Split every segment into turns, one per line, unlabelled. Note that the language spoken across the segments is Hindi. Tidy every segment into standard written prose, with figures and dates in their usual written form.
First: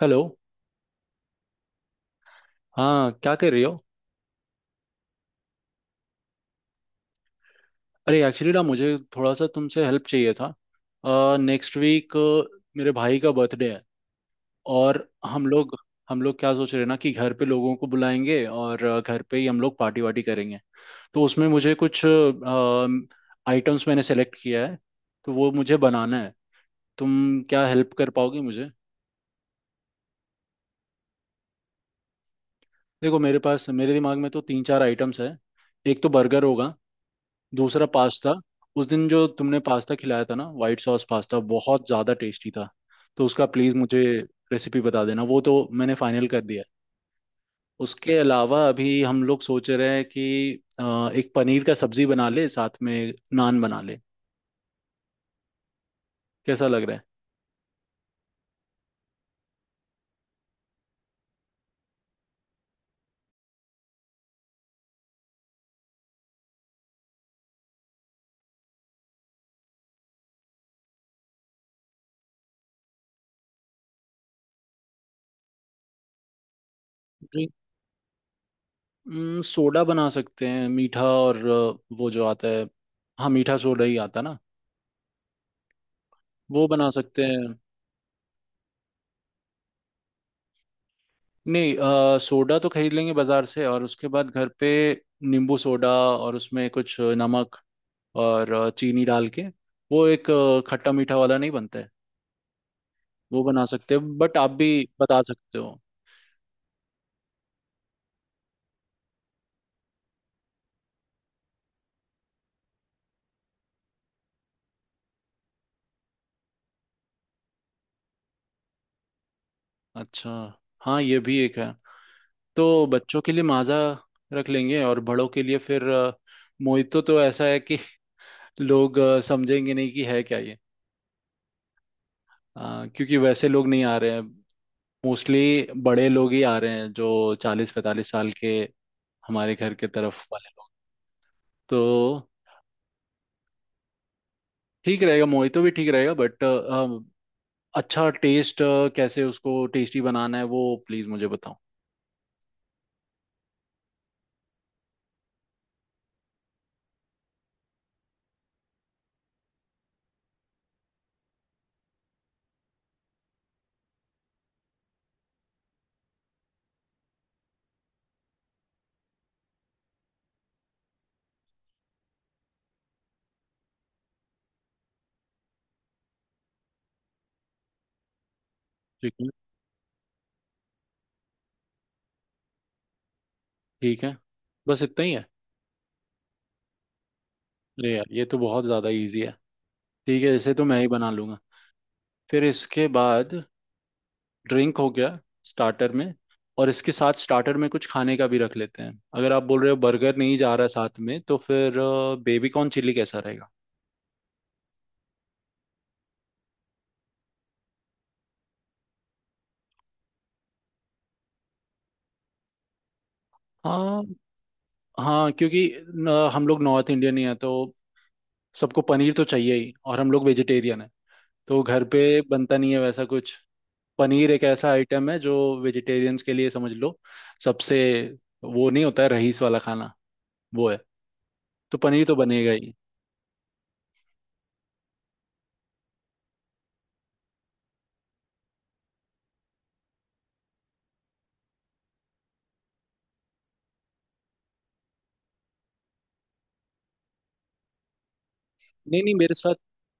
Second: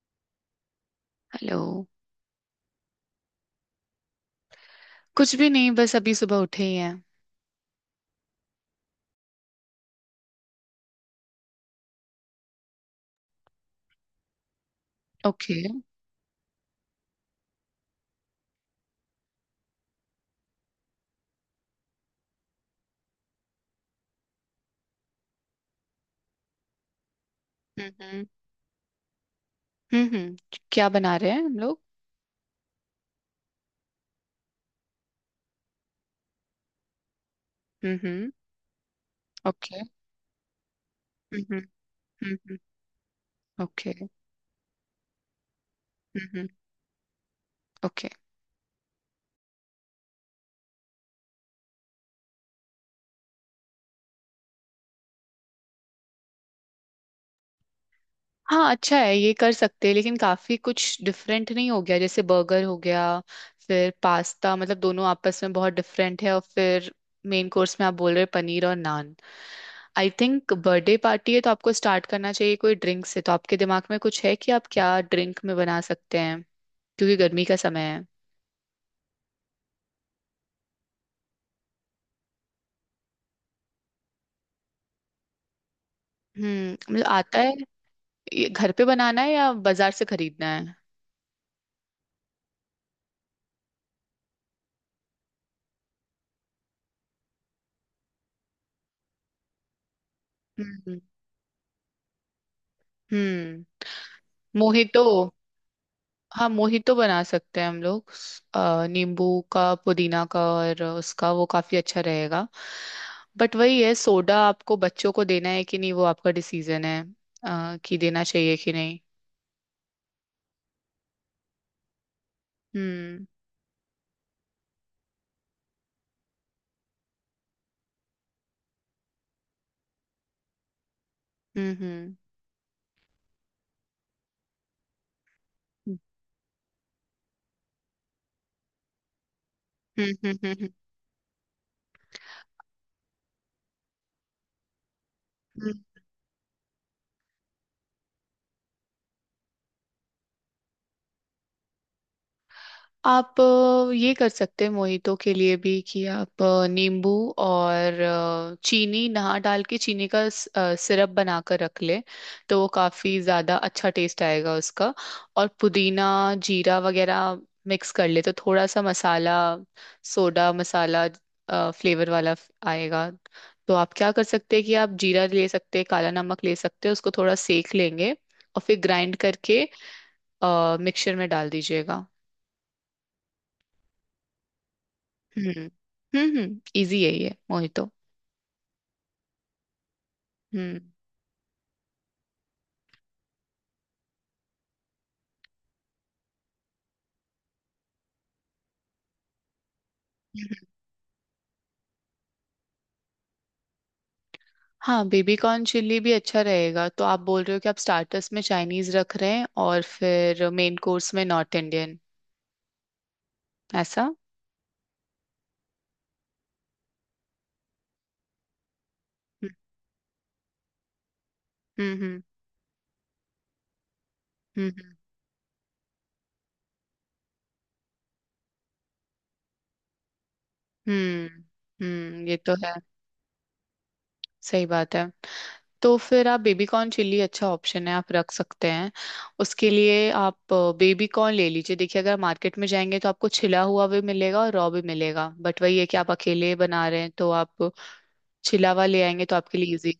हेलो।
हेलो।
हाँ, क्या कर रही हो?
कुछ भी नहीं, बस अभी सुबह उठे ही हैं।
अरे एक्चुअली ना, मुझे थोड़ा सा तुमसे हेल्प चाहिए था। नेक्स्ट वीक मेरे भाई का बर्थडे है। और हम
ओके।
लोग हम लोग क्या सोच रहे हैं ना, कि घर पे लोगों को बुलाएंगे और घर पे ही हम लोग पार्टी वार्टी करेंगे। तो उसमें मुझे कुछ आइटम्स मैंने सेलेक्ट किया है, तो वो मुझे बनाना है। तुम क्या हेल्प कर
हम्म।
पाओगे मुझे?
हम्म। क्या बना रहे हैं हम लोग?
देखो, मेरे पास, मेरे दिमाग में तो तीन चार आइटम्स है। एक तो बर्गर होगा, दूसरा
हम्म।
पास्ता। उस दिन जो तुमने
ओके।
पास्ता खिलाया था ना, वाइट सॉस पास्ता
हम्म।
बहुत ज़्यादा टेस्टी
हम्म।
था। तो उसका प्लीज़
ओके।
मुझे रेसिपी बता देना। वो तो मैंने फाइनल कर
हम्म।
दिया है।
ओके।
उसके अलावा अभी हम लोग सोच रहे हैं कि एक पनीर का सब्जी बना ले, साथ में नान बना ले। कैसा लग रहा है?
हाँ अच्छा है, ये कर सकते हैं, लेकिन काफी कुछ डिफरेंट नहीं हो गया। जैसे बर्गर हो गया, फिर पास्ता, मतलब दोनों आपस में बहुत डिफरेंट है। और फिर मेन कोर्स में आप बोल रहे हैं पनीर और naan. I think birthday party है तो आपको स्टार्ट करना चाहिए कोई ड्रिंक से। तो आपके दिमाग में कुछ है कि आप क्या ड्रिंक में बना सकते हैं? क्योंकि गर्मी
ड्रिंक
का समय है।
सोडा बना सकते हैं, मीठा, और वो जो आता है, हाँ, मीठा सोडा ही आता ना, वो
हम्म,
बना
मतलब
सकते
आता
हैं।
है। ये घर पे बनाना है या बाजार से खरीदना है?
नहीं, सोडा तो खरीद लेंगे बाजार से, और उसके बाद घर पे नींबू सोडा, और उसमें कुछ नमक और चीनी डाल के, वो एक खट्टा
हम्म
मीठा वाला नहीं बनता है? वो बना
हम्म।
सकते हैं। बट आप भी
मोहितो।
बता सकते हो।
हाँ, मोहितो बना सकते हैं हम लोग नींबू का, पुदीना का, और उसका वो काफी अच्छा रहेगा। बट वही है, सोडा आपको बच्चों को देना है कि नहीं, वो आपका डिसीजन है, कि देना चाहिए कि नहीं।
अच्छा, हाँ, ये भी एक है। तो बच्चों
हम्म
के लिए माजा रख लेंगे, और बड़ों के लिए फिर मोहितो। तो ऐसा है कि लोग समझेंगे नहीं कि है क्या ये।
हम्म।
क्योंकि वैसे लोग नहीं आ रहे हैं, मोस्टली बड़े लोग ही आ रहे हैं, जो चालीस पैंतालीस साल के, हमारे घर के
हम्म।
तरफ वाले।
हम्म।
तो ठीक रहेगा, मोहितो भी
हम्म।
ठीक रहेगा। बट अच्छा टेस्ट कैसे उसको टेस्टी बनाना है वो प्लीज मुझे बताओ।
आप ये कर सकते हैं मोहितो के लिए भी, कि आप नींबू और चीनी नहा डाल के चीनी का सिरप बनाकर रख ले। तो वो काफी ज्यादा अच्छा टेस्ट आएगा उसका। और पुदीना, जीरा वगैरह मिक्स कर ले तो थोड़ा सा मसाला, सोडा मसाला फ्लेवर वाला आएगा। तो आप क्या कर सकते हैं कि आप जीरा ले सकते हैं, काला नमक ले सकते हैं, उसको थोड़ा सेक लेंगे और फिर
ठीक
ग्राइंड
है,
करके मिक्सचर में डाल दीजिएगा।
ठीक है, बस इतना ही है?
हम्म हम्म, इजी है ये मोहितो।
अरे यार, ये तो बहुत ज़्यादा इजी है। ठीक है, इसे तो मैं
हम्म
ही बना लूंगा। फिर इसके बाद ड्रिंक हो गया, स्टार्टर में। और इसके साथ स्टार्टर में कुछ खाने का भी रख लेते हैं। अगर आप बोल रहे हो बर्गर नहीं जा
हम्म।
रहा साथ में, तो फिर बेबी कॉर्न चिल्ली कैसा रहेगा?
हाँ, बेबी कॉर्न चिल्ली भी अच्छा रहेगा। तो आप बोल रहे हो कि आप स्टार्टर्स में चाइनीज रख रहे हैं और फिर मेन कोर्स में नॉर्थ इंडियन?
हाँ,
ऐसा?
हाँ। क्योंकि न, हम लोग नॉर्थ इंडियन ही हैं, तो सबको पनीर तो
हम्म
चाहिए ही। और हम लोग वेजिटेरियन है, तो घर पे
हम्म
बनता नहीं है वैसा कुछ। पनीर एक ऐसा
हम्म
आइटम है जो वेजिटेरियंस के लिए, समझ लो, सबसे, वो नहीं होता है रईस वाला खाना वो है।
हम्म
तो पनीर तो
हम्म। ये
बनेगा
तो
ही।
है, सही बात है। तो फिर आप, बेबी कॉर्न चिल्ली अच्छा ऑप्शन है, आप रख सकते हैं। उसके लिए आप बेबी कॉर्न ले लीजिए। देखिए, अगर मार्केट में जाएंगे तो आपको छिला हुआ भी मिलेगा और रॉ भी मिलेगा, बट वही है कि आप अकेले बना रहे हैं तो आप चिलावा ले
नहीं नहीं,
आएंगे
मेरे
तो
साथ
आपके लिए इजी।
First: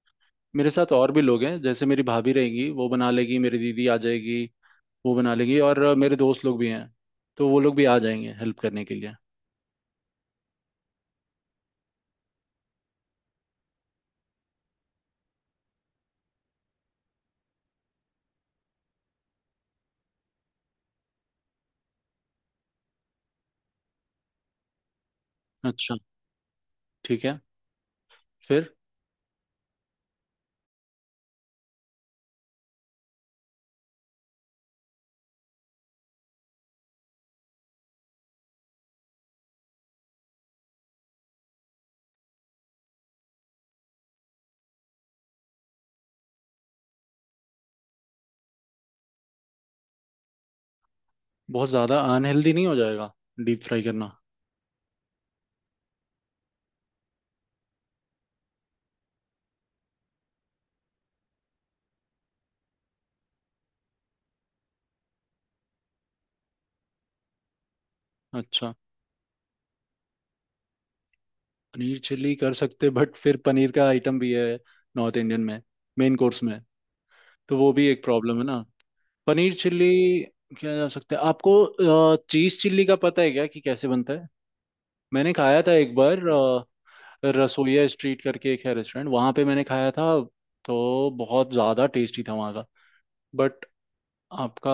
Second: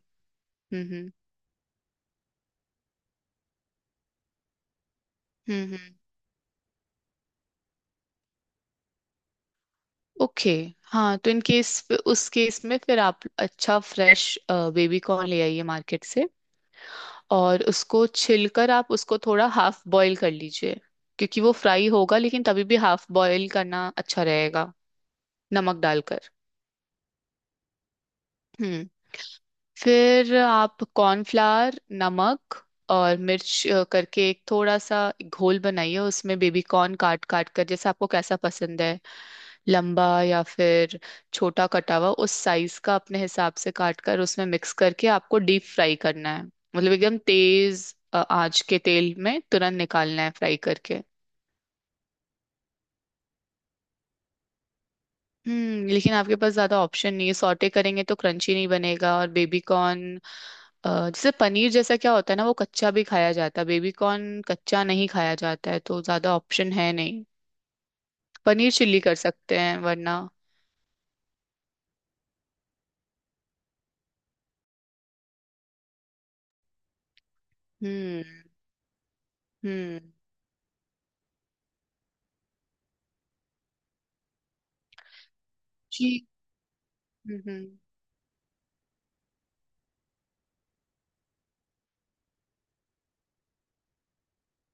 मेरे
हम्म
साथ और
हम्म
भी लोग हैं। जैसे मेरी भाभी रहेंगी, वो बना लेगी, मेरी दीदी आ जाएगी, वो बना लेगी, और
हम्म।
मेरे दोस्त लोग भी हैं, तो वो लोग भी आ जाएंगे हेल्प करने के लिए।
ओके। हाँ, तो इन केस उस केस में फिर आप अच्छा फ्रेश बेबी कॉर्न ले आइए मार्केट से, और उसको छिलकर आप उसको थोड़ा हाफ बॉईल कर लीजिए। क्योंकि वो फ्राई होगा, लेकिन तभी भी हाफ बॉईल करना अच्छा रहेगा, नमक
अच्छा,
डालकर।
ठीक है। फिर
हम्म। फिर आप कॉर्नफ्लावर, नमक और मिर्च करके एक थोड़ा सा घोल बनाइए। उसमें बेबी कॉर्न काट काट कर, जैसे आपको कैसा पसंद है, लंबा या फिर छोटा कटा हुआ, उस साइज का अपने हिसाब से काट कर, उसमें मिक्स करके आपको डीप फ्राई करना है। मतलब एकदम तेज आंच के तेल में तुरंत निकालना है फ्राई करके।
बहुत ज़्यादा अनहेल्दी नहीं हो जाएगा डीप फ्राई करना?
हम्म, लेकिन आपके पास ज्यादा ऑप्शन नहीं है। सॉटे करेंगे तो क्रंची नहीं बनेगा, और बेबी कॉर्न जैसे, पनीर जैसा क्या होता है ना, वो कच्चा भी खाया जाता है, बेबी कॉर्न कच्चा नहीं खाया जाता है, तो ज्यादा ऑप्शन है नहीं। पनीर
अच्छा।
चिल्ली कर सकते हैं वरना।
पनीर चिल्ली कर सकते, बट फिर पनीर का आइटम भी है नॉर्थ इंडियन में, मेन कोर्स में, तो वो भी एक प्रॉब्लम है
हम्म
ना। पनीर चिल्ली
हम्म।
क्या जा सकता है आपको? चीज चिल्ली का पता है क्या कि कैसे बनता है? मैंने खाया था एक बार,
जी। हम्म हम्म
रसोइया स्ट्रीट करके एक है रेस्टोरेंट, वहां पे मैंने खाया था। तो बहुत ज्यादा टेस्टी था वहां का। बट आपका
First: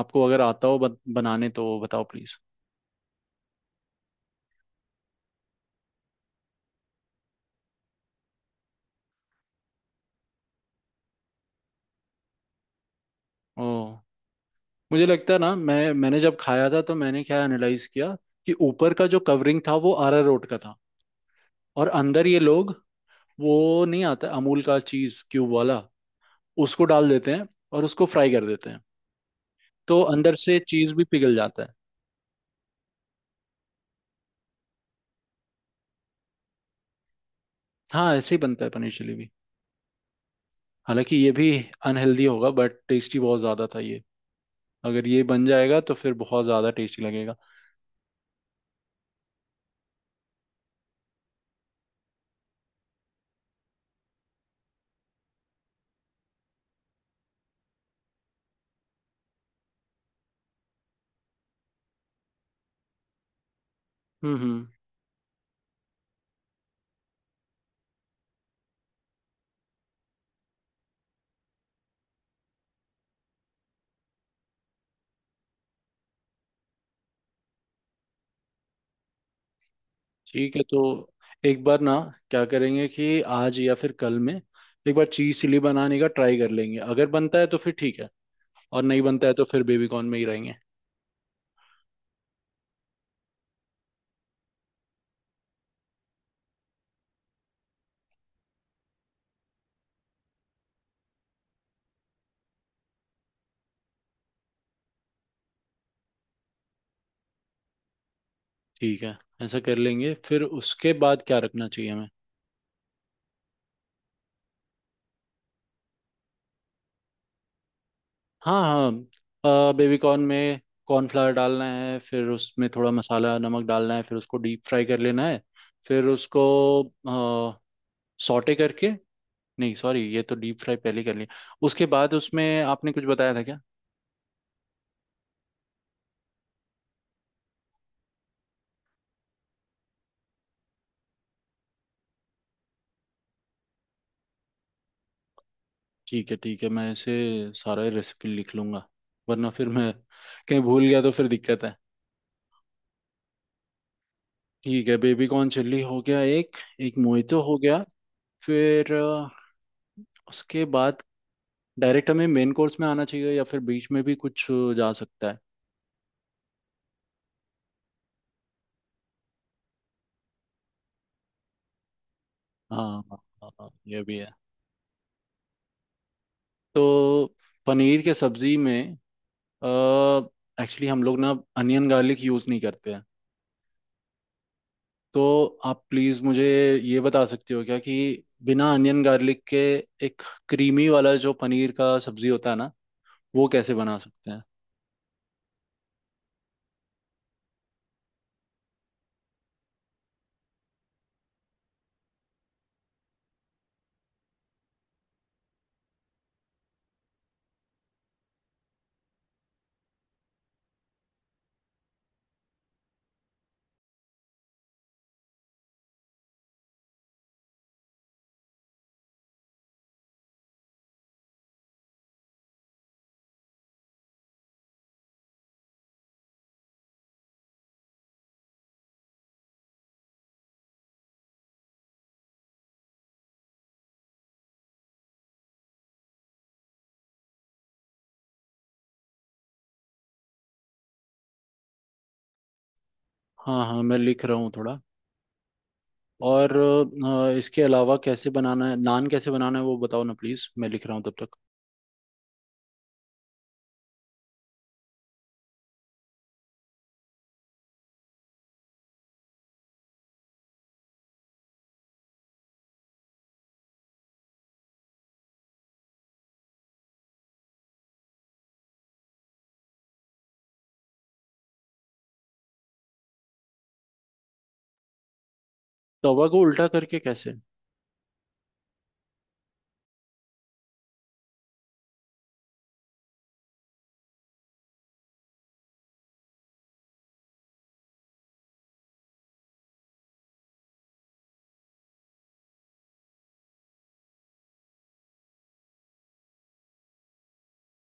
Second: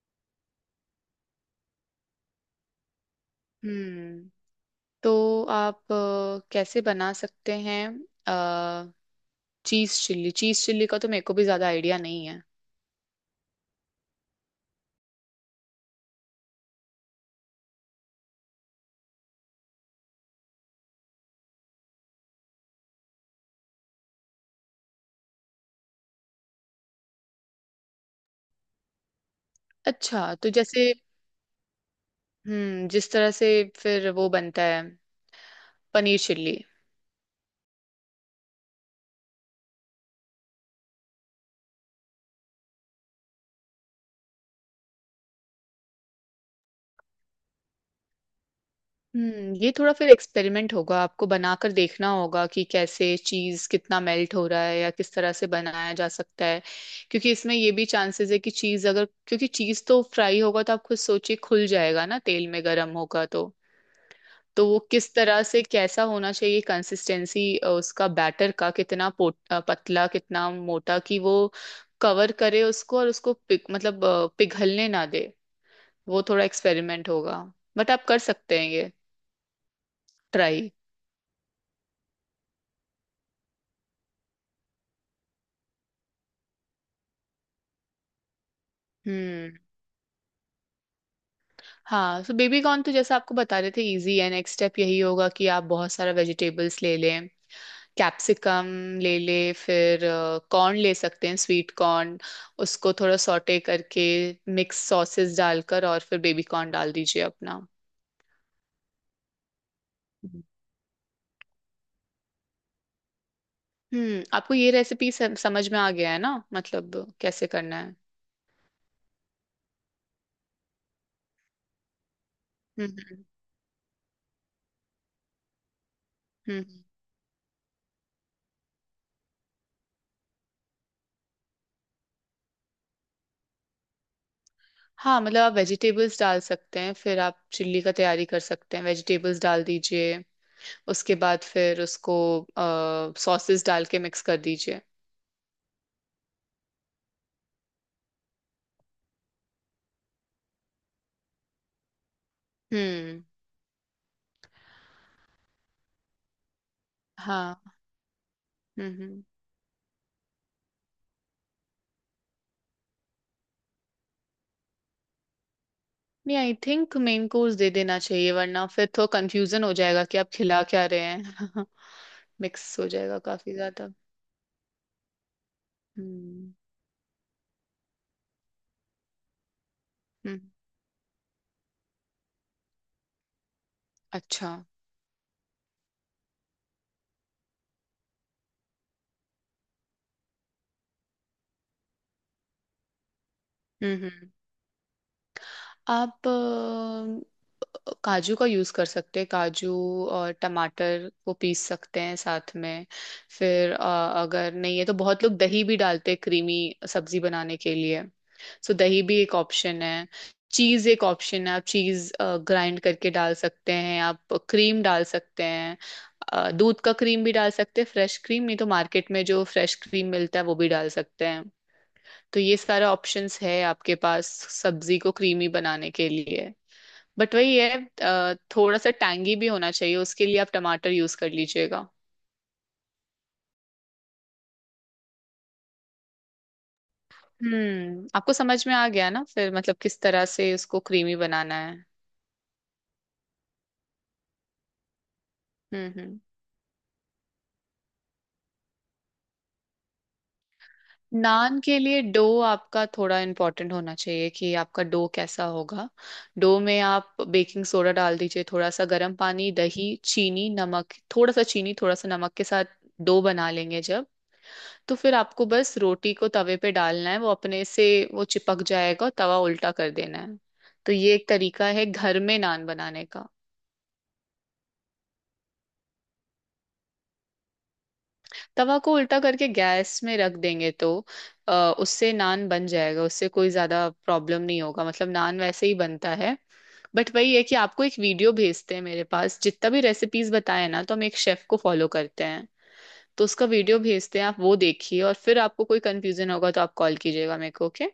आपको अगर आता हो बनाने, तो बताओ प्लीज
हम्म। तो आप कैसे बना सकते हैं चीज चिल्ली? चीज चिल्ली का तो मेरे को भी ज्यादा आइडिया नहीं है।
ओ, मुझे लगता है ना, मैंने जब खाया था तो मैंने क्या एनालाइज किया कि ऊपर का जो कवरिंग था वो अरारोट का था। और अंदर ये लोग, वो नहीं आता अमूल का चीज क्यूब वाला, उसको डाल देते हैं और उसको फ्राई कर देते हैं, तो
अच्छा,
अंदर
तो
से
जैसे।
चीज भी पिघल जाता है।
हम्म, जिस तरह से फिर वो बनता है पनीर चिल्ली।
हाँ, ऐसे ही बनता है पनीर चिली भी। हालांकि ये भी अनहेल्दी होगा, बट टेस्टी बहुत ज्यादा था ये। अगर ये बन जाएगा तो फिर बहुत ज्यादा टेस्टी लगेगा।
हम्म, ये थोड़ा फिर एक्सपेरिमेंट होगा, आपको बनाकर देखना होगा कि कैसे चीज कितना मेल्ट हो रहा है या किस तरह से बनाया जा सकता है। क्योंकि इसमें ये भी चांसेस है कि चीज अगर, क्योंकि चीज तो फ्राई होगा तो आप खुद सोचिए खुल जाएगा ना, तेल में गर्म होगा तो
हम्म,
तो
हम्म।
वो किस तरह से कैसा होना चाहिए कंसिस्टेंसी उसका, बैटर का कितना पतला कितना मोटा, कि वो कवर करे उसको और उसको पिघ मतलब पिघलने ना दे। वो थोड़ा एक्सपेरिमेंट होगा, बट आप कर सकते हैं ये ट्राई।
ठीक है, तो एक बार ना, क्या करेंगे कि आज या फिर कल में एक बार चीज चिली बनाने का ट्राई कर लेंगे। अगर बनता है तो फिर ठीक है, और नहीं बनता है तो
हम्म।
फिर बेबी कॉर्न में ही रहेंगे।
हाँ, सो बेबी कॉर्न तो जैसा आपको बता रहे थे इजी है। नेक्स्ट स्टेप यही होगा कि आप बहुत सारा वेजिटेबल्स ले लें, कैप्सिकम ले ले, फिर कॉर्न ले सकते हैं, स्वीट कॉर्न, उसको थोड़ा सॉटे करके मिक्स सॉसेस डालकर और फिर बेबी कॉर्न डाल दीजिए अपना।
ठीक है, ऐसा कर लेंगे।
हम्म।
फिर उसके बाद क्या रखना चाहिए हमें?
हम्म, आपको ये रेसिपी समझ में आ गया है ना, मतलब कैसे करना है?
हाँ, हाँ। बेबी कॉर्न में कॉर्नफ्लावर डालना है, फिर उसमें थोड़ा
हम्म।
मसाला नमक डालना है, फिर उसको डीप फ्राई कर लेना है। फिर उसको
हम्म।
सॉटे करके, नहीं सॉरी, ये तो डीप फ्राई पहले कर लिया। उसके बाद उसमें आपने कुछ बताया था क्या?
हाँ, मतलब आप वेजिटेबल्स डाल सकते हैं, फिर आप चिल्ली का तैयारी कर सकते हैं, वेजिटेबल्स डाल दीजिए। उसके बाद फिर उसको सॉसेस डाल के मिक्स कर दीजिए।
ठीक है, ठीक है, मैं इसे सारा रेसिपी लिख लूंगा, वरना फिर मैं कहीं भूल गया तो फिर दिक्कत है।
हम्म।
ठीक है, बेबी कॉर्न चिल्ली हो गया एक। एक मोहितो
हाँ।
हो गया। फिर
हम्म।
उसके बाद डायरेक्ट हमें मेन कोर्स में आना चाहिए, या फिर बीच में भी कुछ जा सकता है?
नहीं, आई थिंक मेन कोर्स दे देना चाहिए वरना फिर तो कंफ्यूजन हो जाएगा कि आप खिला क्या रहे हैं। मिक्स हो
हाँ,
जाएगा
हाँ,
काफी
हाँ, हाँ,
ज्यादा।
ये भी है।
हम्म
तो पनीर के सब्जी में,
हम्म।
एक्चुअली हम लोग ना अनियन गार्लिक यूज़ नहीं करते हैं।
अच्छा।
तो आप प्लीज़ मुझे ये बता सकते हो क्या कि बिना अनियन गार्लिक के एक क्रीमी वाला जो पनीर का सब्जी होता है ना, वो कैसे बना
हम्म हम्म।
सकते हैं?
आप काजू का यूज़ कर सकते हैं, काजू और टमाटर को पीस सकते हैं साथ में। फिर अगर नहीं है तो बहुत लोग दही भी डालते हैं क्रीमी सब्जी बनाने के लिए। सो दही भी एक ऑप्शन है, चीज़ एक ऑप्शन है, आप चीज़ ग्राइंड करके डाल सकते हैं, आप क्रीम डाल सकते हैं, दूध का क्रीम भी डाल सकते हैं, फ्रेश क्रीम। नहीं तो मार्केट में जो फ्रेश क्रीम मिलता है वो भी डाल सकते हैं। तो ये सारा ऑप्शंस है आपके पास सब्जी को क्रीमी बनाने के लिए। बट वही है, थोड़ा सा टैंगी भी होना चाहिए, उसके लिए आप टमाटर यूज कर लीजिएगा। हम्म, आपको समझ में आ गया ना फिर, मतलब किस तरह से उसको क्रीमी बनाना है?
हाँ, हाँ, मैं लिख रहा हूँ थोड़ा।
हम्म।
और इसके अलावा कैसे बनाना है, नान कैसे बनाना है, वो बताओ ना प्लीज़, मैं लिख रहा हूँ तब तक।
नान के लिए डो आपका थोड़ा इम्पोर्टेंट होना चाहिए कि आपका डो कैसा होगा। डो में आप बेकिंग सोडा डाल दीजिए, थोड़ा सा गर्म पानी, दही, चीनी, नमक, थोड़ा सा चीनी थोड़ा सा नमक के साथ डो बना लेंगे जब, तो फिर आपको बस रोटी को तवे पे डालना है, वो अपने से वो चिपक जाएगा और तवा उल्टा कर देना है। तो ये एक तरीका है घर में नान बनाने का।
तवा को उल्टा करके कैसे?
तवा को उल्टा करके गैस में रख देंगे तो, उससे नान बन जाएगा, उससे कोई ज्यादा प्रॉब्लम नहीं होगा, मतलब नान वैसे ही बनता है। बट वही है कि आपको एक वीडियो भेजते हैं, मेरे पास जितना भी रेसिपीज बताए ना तो हम एक शेफ को फॉलो करते हैं, तो उसका वीडियो भेजते हैं। आप वो देखिए और फिर आपको कोई कंफ्यूजन होगा तो आप कॉल कीजिएगा मेरे को, ओके?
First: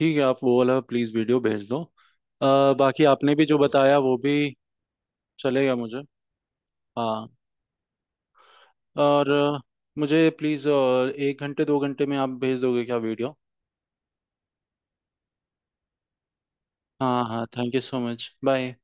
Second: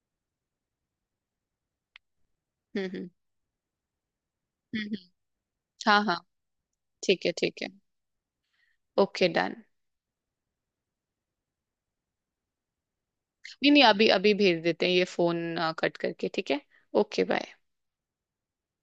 ठीक है, आप वो वाला प्लीज़ वीडियो भेज दो,
हम्म हम्म
बाकी आपने भी जो बताया वो भी
हम्म, हम्म।
चलेगा मुझे।
हाँ हाँ। ठीक
हाँ।
है ठीक है। ओके
और
डन।
मुझे प्लीज़ 1 घंटे 2 घंटे में आप भेज दोगे क्या वीडियो?
नहीं नहीं, अभी अभी भेज देते हैं, ये फोन कट करके, ठीक है। ओके
हाँ, हाँ,
bye.
Thank you so much, bye.